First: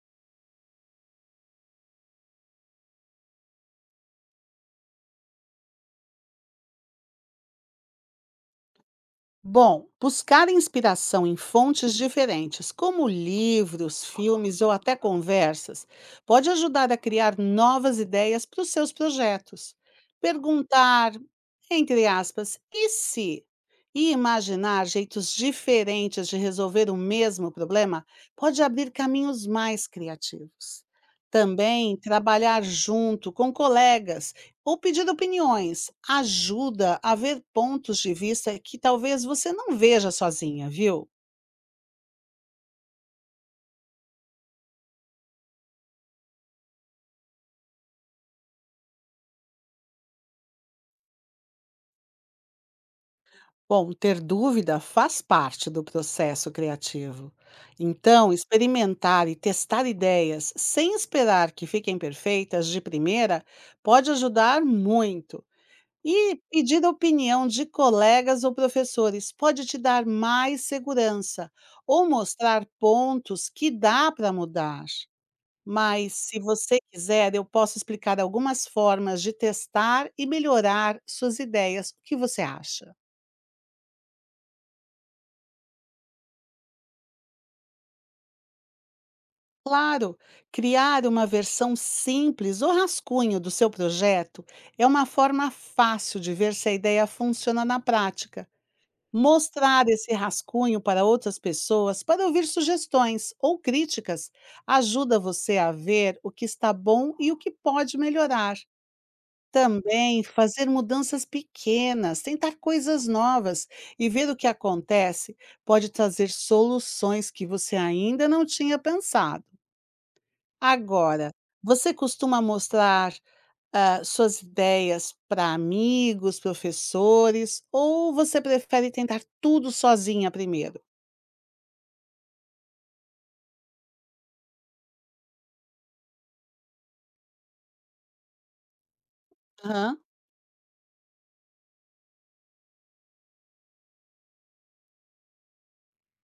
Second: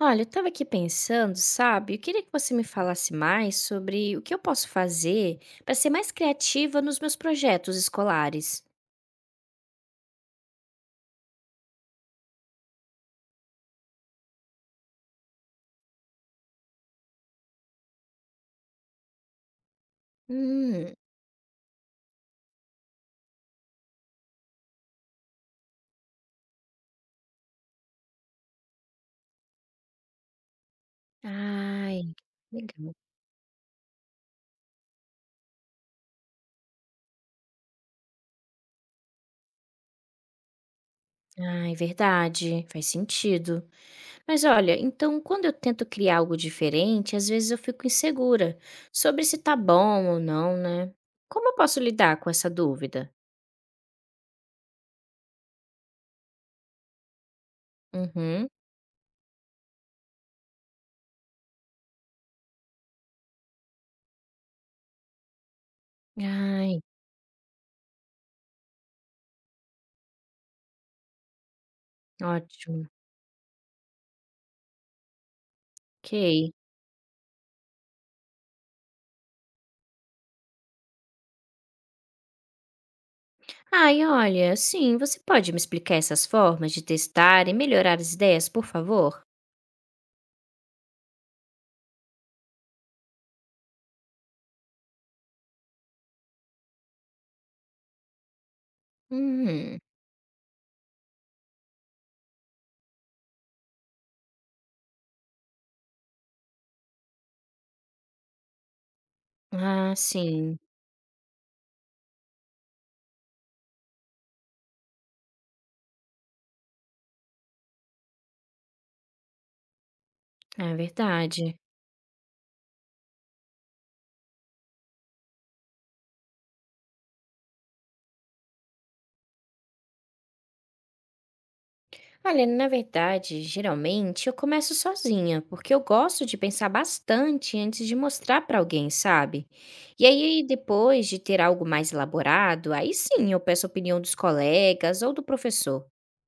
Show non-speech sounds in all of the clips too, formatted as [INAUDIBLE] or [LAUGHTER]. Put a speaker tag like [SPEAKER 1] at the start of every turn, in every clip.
[SPEAKER 1] Olha, eu estava aqui pensando, sabe? Eu queria que você me falasse mais sobre o que eu posso fazer para ser mais criativa nos meus projetos escolares.
[SPEAKER 2] Bom, buscar inspiração em fontes diferentes, como livros, filmes ou até conversas, pode ajudar a criar novas ideias para os seus projetos.
[SPEAKER 1] Hum.
[SPEAKER 2] Perguntar, entre aspas, e se? E imaginar jeitos diferentes de resolver o mesmo problema pode abrir caminhos mais criativos. Também
[SPEAKER 1] Ai,
[SPEAKER 2] trabalhar
[SPEAKER 1] legal.
[SPEAKER 2] junto com colegas ou pedir opiniões ajuda a ver pontos de vista que talvez você não veja sozinha, viu?
[SPEAKER 1] Ai, verdade, faz sentido. Mas olha, então quando eu tento criar algo diferente, às vezes eu fico insegura sobre se tá bom ou não, né? Como eu posso lidar com essa dúvida?
[SPEAKER 2] Bom, ter dúvida faz parte do processo criativo. Então,
[SPEAKER 1] Uhum.
[SPEAKER 2] experimentar e testar ideias sem esperar que fiquem perfeitas de primeira pode ajudar muito. E
[SPEAKER 1] Ai,
[SPEAKER 2] pedir a opinião de colegas ou professores pode te dar mais segurança ou mostrar
[SPEAKER 1] ótimo.
[SPEAKER 2] pontos que dá para mudar. Mas se
[SPEAKER 1] Ok.
[SPEAKER 2] você quiser, eu posso explicar algumas formas de testar e melhorar suas ideias. O que você acha?
[SPEAKER 1] Ai, olha, sim, você pode me explicar essas formas de testar e melhorar as ideias, por favor?
[SPEAKER 2] Claro, criar uma versão simples ou rascunho do seu projeto é uma forma fácil de ver se a ideia funciona na prática.
[SPEAKER 1] Hum.
[SPEAKER 2] Mostrar esse rascunho para outras pessoas para ouvir sugestões ou críticas ajuda você a ver o que está bom e o que pode melhorar.
[SPEAKER 1] Ah,
[SPEAKER 2] Também
[SPEAKER 1] sim,
[SPEAKER 2] fazer mudanças pequenas, tentar coisas novas e ver o que acontece pode trazer soluções que você ainda não tinha pensado.
[SPEAKER 1] é
[SPEAKER 2] Agora,
[SPEAKER 1] verdade.
[SPEAKER 2] você costuma mostrar suas ideias para amigos, professores, ou você prefere tentar tudo sozinha primeiro?
[SPEAKER 1] Olha, na verdade, geralmente eu começo sozinha, porque eu gosto de pensar bastante antes de mostrar para alguém, sabe?
[SPEAKER 2] Aham.
[SPEAKER 1] E aí, depois de ter algo mais elaborado, aí sim eu peço a opinião dos colegas ou do professor.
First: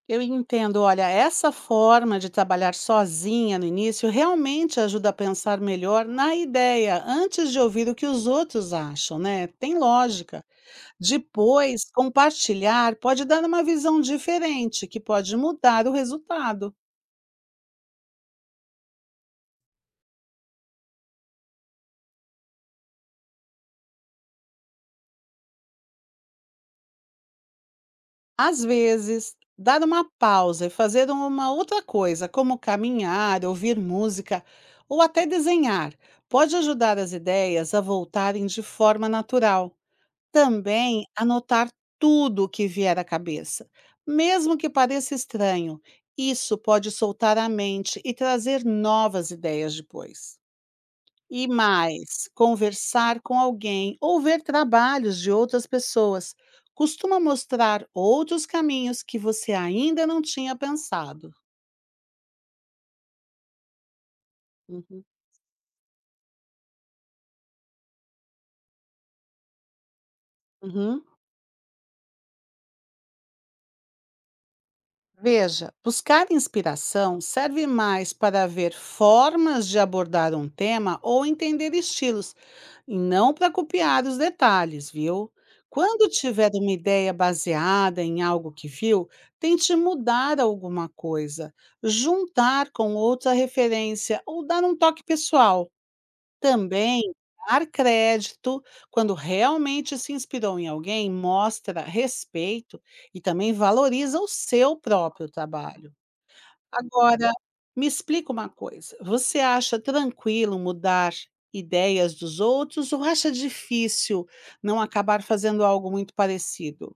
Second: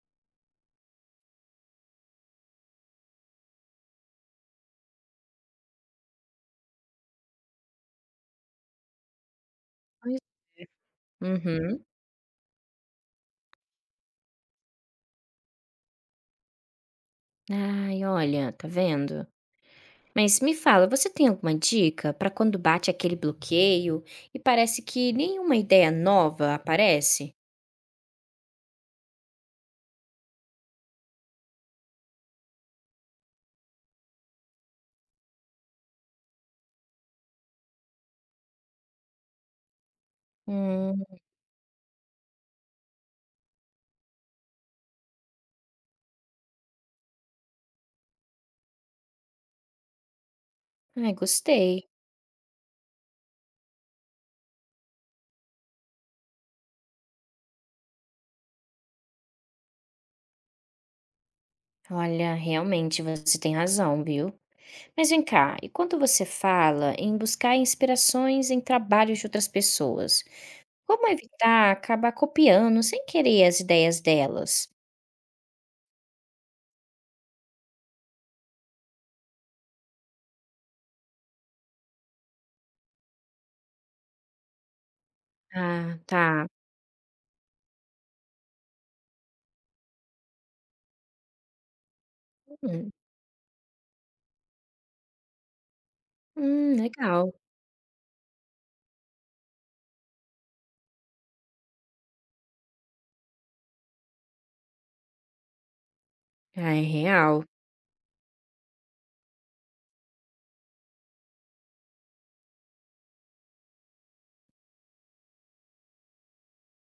[SPEAKER 2] Eu entendo. Olha, essa forma de trabalhar sozinha no início realmente ajuda a pensar melhor na ideia, antes de ouvir o que os outros acham, né? Tem
[SPEAKER 1] Pois.
[SPEAKER 2] lógica. Depois,
[SPEAKER 1] Uhum.
[SPEAKER 2] compartilhar pode dar uma visão diferente, que pode mudar o resultado.
[SPEAKER 1] Ai, olha, tá vendo? Mas me fala, você tem alguma dica para quando bate aquele bloqueio e parece que nenhuma ideia nova aparece?
[SPEAKER 2] Às vezes, dar uma pausa e fazer uma outra coisa, como caminhar, ouvir música ou até desenhar, pode ajudar as ideias a voltarem de forma natural.
[SPEAKER 1] Hum.
[SPEAKER 2] Também anotar tudo o que vier à cabeça, mesmo que pareça estranho. Isso pode soltar a mente e trazer novas ideias depois.
[SPEAKER 1] Ai,
[SPEAKER 2] E
[SPEAKER 1] gostei.
[SPEAKER 2] mais, conversar com alguém ou ver trabalhos de outras pessoas costuma mostrar outros caminhos que você ainda não tinha pensado.
[SPEAKER 1] Olha, realmente você tem razão, viu?
[SPEAKER 2] Uhum.
[SPEAKER 1] Mas vem cá, e quando você fala em buscar inspirações em trabalhos de outras pessoas,
[SPEAKER 2] Uhum.
[SPEAKER 1] como evitar acabar copiando sem querer as ideias delas?
[SPEAKER 2] Veja, buscar inspiração serve mais para ver formas de abordar um tema ou entender estilos, e não para copiar os detalhes, viu?
[SPEAKER 1] Ah,
[SPEAKER 2] Quando
[SPEAKER 1] tá.
[SPEAKER 2] tiver uma ideia baseada em algo que viu, tente mudar alguma coisa, juntar
[SPEAKER 1] Hum.
[SPEAKER 2] com outra referência ou dar um toque pessoal.
[SPEAKER 1] Hum,
[SPEAKER 2] Também,
[SPEAKER 1] legal.
[SPEAKER 2] dar crédito quando realmente se inspirou em alguém mostra respeito e também valoriza o seu próprio trabalho.
[SPEAKER 1] Ah, é
[SPEAKER 2] Agora,
[SPEAKER 1] real.
[SPEAKER 2] me explica uma coisa: você acha tranquilo mudar ideias dos outros ou acha difícil não acabar fazendo algo muito parecido?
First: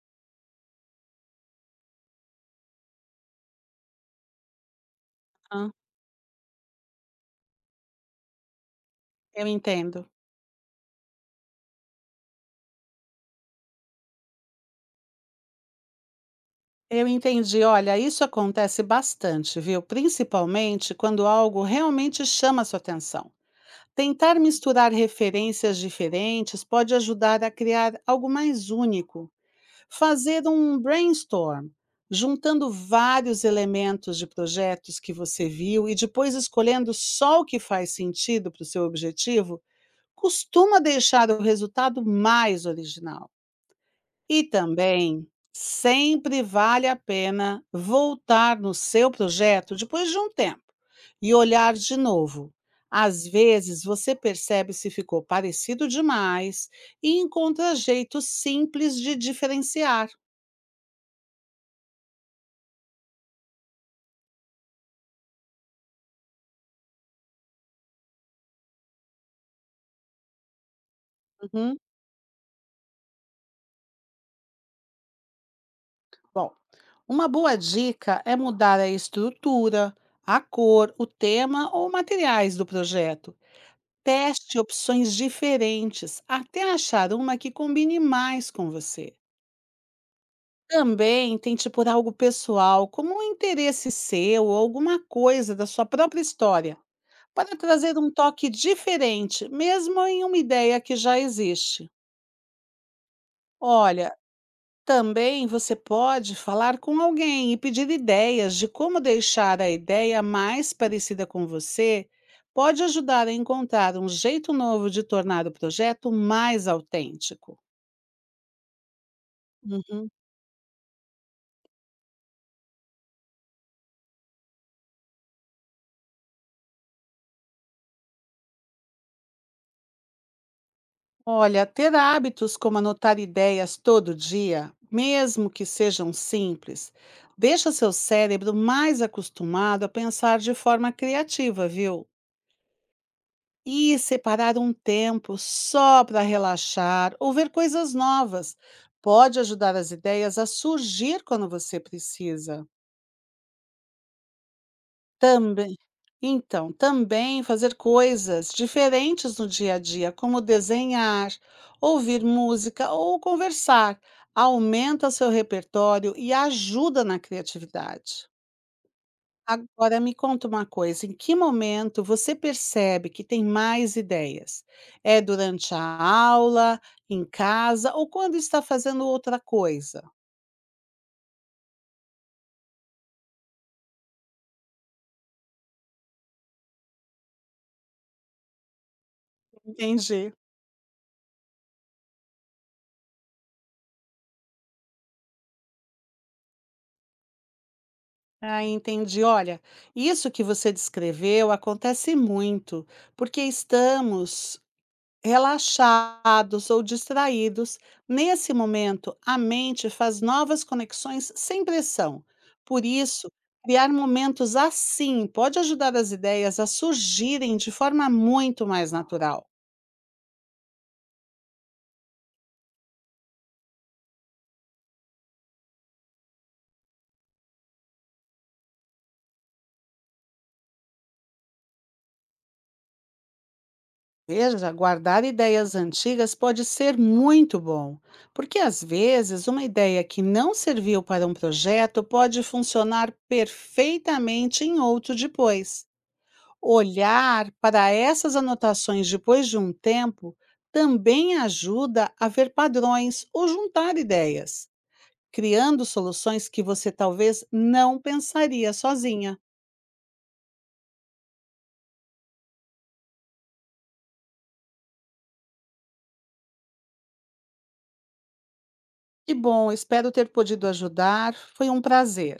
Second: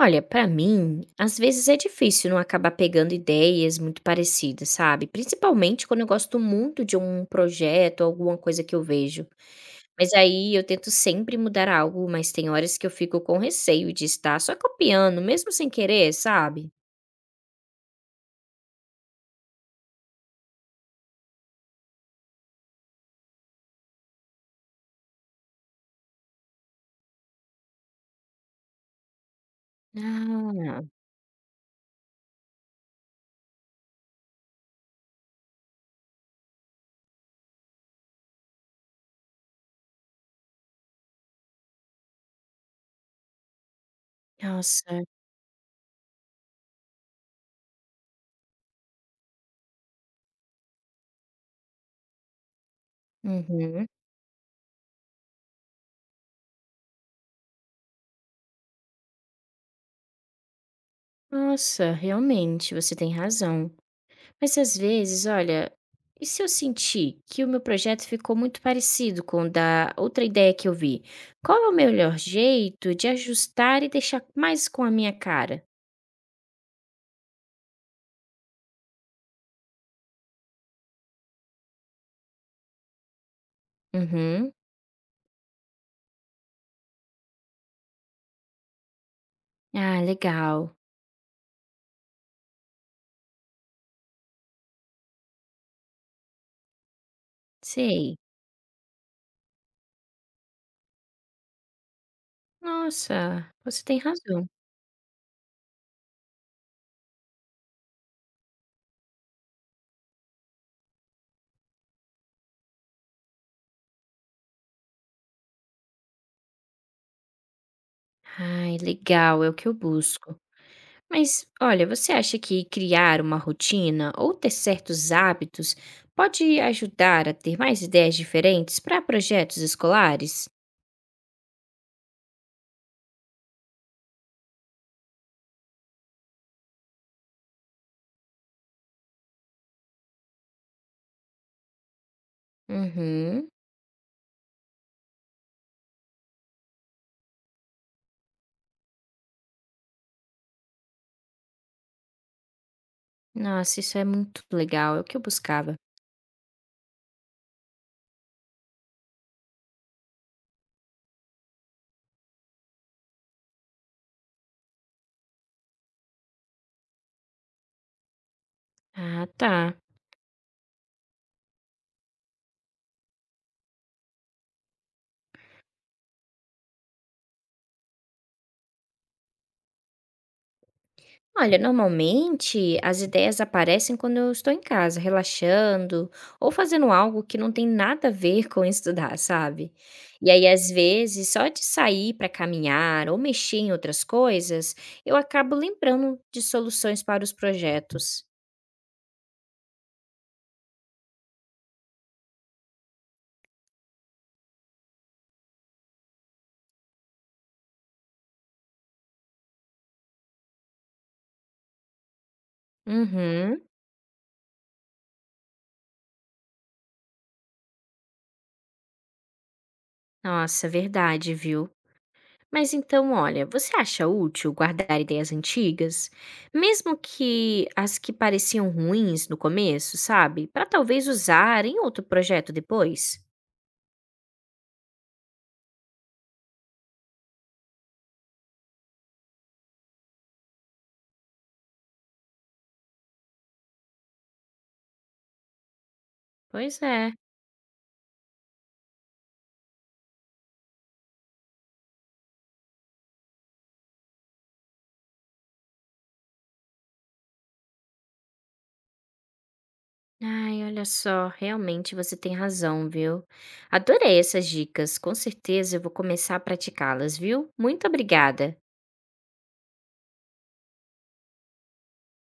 [SPEAKER 1] Olha, pra mim, às vezes é difícil não acabar pegando ideias muito parecidas, sabe?
[SPEAKER 2] Hã,
[SPEAKER 1] Principalmente quando eu gosto muito de um projeto, alguma coisa que eu vejo.
[SPEAKER 2] eu entendo.
[SPEAKER 1] Mas aí eu tento sempre mudar algo, mas tem horas que eu fico com receio de estar só copiando, mesmo sem querer, sabe?
[SPEAKER 2] Eu entendi. Olha, isso acontece bastante, viu? Principalmente quando algo realmente chama sua atenção. Tentar misturar referências diferentes pode ajudar a criar algo mais único. Fazer um
[SPEAKER 1] Ah,
[SPEAKER 2] brainstorm, juntando vários elementos de projetos que você viu e depois escolhendo só o que faz sentido para o seu objetivo, costuma deixar o resultado mais original. E
[SPEAKER 1] nossa.
[SPEAKER 2] também, sempre vale a pena voltar no seu projeto depois de um tempo e olhar de novo. Às vezes,
[SPEAKER 1] Uhum.
[SPEAKER 2] você percebe se ficou parecido demais e encontra jeitos simples de diferenciar.
[SPEAKER 1] Nossa, realmente, você tem razão. Mas às vezes, olha, e se eu sentir que o meu projeto ficou muito parecido com o da outra ideia que eu vi? Qual é o
[SPEAKER 2] Uhum.
[SPEAKER 1] melhor jeito de ajustar e deixar mais com a minha cara?
[SPEAKER 2] Bom, uma boa dica é mudar a estrutura, a cor, o tema ou materiais do projeto.
[SPEAKER 1] Uhum.
[SPEAKER 2] Teste opções diferentes até achar uma que combine mais com você.
[SPEAKER 1] Ah, legal.
[SPEAKER 2] Também tente por algo pessoal, como um interesse seu ou alguma coisa da sua própria história, para trazer um
[SPEAKER 1] Sei.
[SPEAKER 2] toque diferente, mesmo em uma ideia que já existe.
[SPEAKER 1] Nossa, você tem
[SPEAKER 2] Olha,
[SPEAKER 1] razão.
[SPEAKER 2] também você pode falar com alguém e pedir ideias de como deixar a ideia mais parecida com você, pode ajudar a encontrar um jeito novo de tornar o projeto mais autêntico.
[SPEAKER 1] Ai, legal, é o que eu
[SPEAKER 2] Uhum.
[SPEAKER 1] busco. Mas olha, você acha que criar uma rotina ou ter certos hábitos pode ajudar a ter mais ideias diferentes para projetos escolares?
[SPEAKER 2] Olha, ter hábitos como anotar ideias todo dia, mesmo que sejam simples, deixa seu cérebro mais acostumado a pensar de forma criativa, viu?
[SPEAKER 1] Uhum.
[SPEAKER 2] E separar um tempo só para relaxar ou ver coisas novas pode ajudar as ideias a surgir quando você precisa.
[SPEAKER 1] Nossa, isso é muito legal, é o que eu
[SPEAKER 2] Também
[SPEAKER 1] buscava.
[SPEAKER 2] também fazer coisas diferentes no dia a dia, como desenhar, ouvir música ou conversar, aumenta seu repertório e ajuda na criatividade.
[SPEAKER 1] Ah, tá.
[SPEAKER 2] Agora me conta uma coisa, em que momento você percebe que tem mais ideias? É durante a aula, em casa ou quando está fazendo outra coisa?
[SPEAKER 1] Olha, normalmente as ideias aparecem quando eu estou em casa, relaxando ou fazendo algo que não tem nada a ver [LAUGHS] com estudar, sabe? E
[SPEAKER 2] Entendi.
[SPEAKER 1] aí, às vezes, só de sair para caminhar ou mexer em outras coisas, eu acabo lembrando de soluções para os projetos.
[SPEAKER 2] Ah, entendi. Olha, isso que você descreveu acontece muito, porque estamos relaxados ou distraídos. Nesse momento, a mente faz novas conexões sem pressão. Por isso,
[SPEAKER 1] Uhum.
[SPEAKER 2] criar momentos assim pode ajudar as ideias a surgirem de forma muito mais natural.
[SPEAKER 1] Nossa, verdade, viu? Mas então, olha, você acha útil guardar ideias antigas, mesmo que as que pareciam ruins no começo, sabe? Para talvez usar em outro projeto depois?
[SPEAKER 2] Veja, guardar ideias antigas pode ser muito bom, porque às vezes uma ideia que não serviu para um projeto pode funcionar perfeitamente em outro depois.
[SPEAKER 1] Pois é.
[SPEAKER 2] Olhar para essas anotações depois de um tempo também ajuda a ver padrões ou juntar ideias, criando soluções que você talvez não pensaria sozinha.
[SPEAKER 1] Ai, olha só, realmente você tem razão, viu? Adorei essas dicas, com certeza eu vou começar a praticá-las, viu? Muito obrigada.
[SPEAKER 2] Que bom, espero ter podido ajudar. Foi um prazer.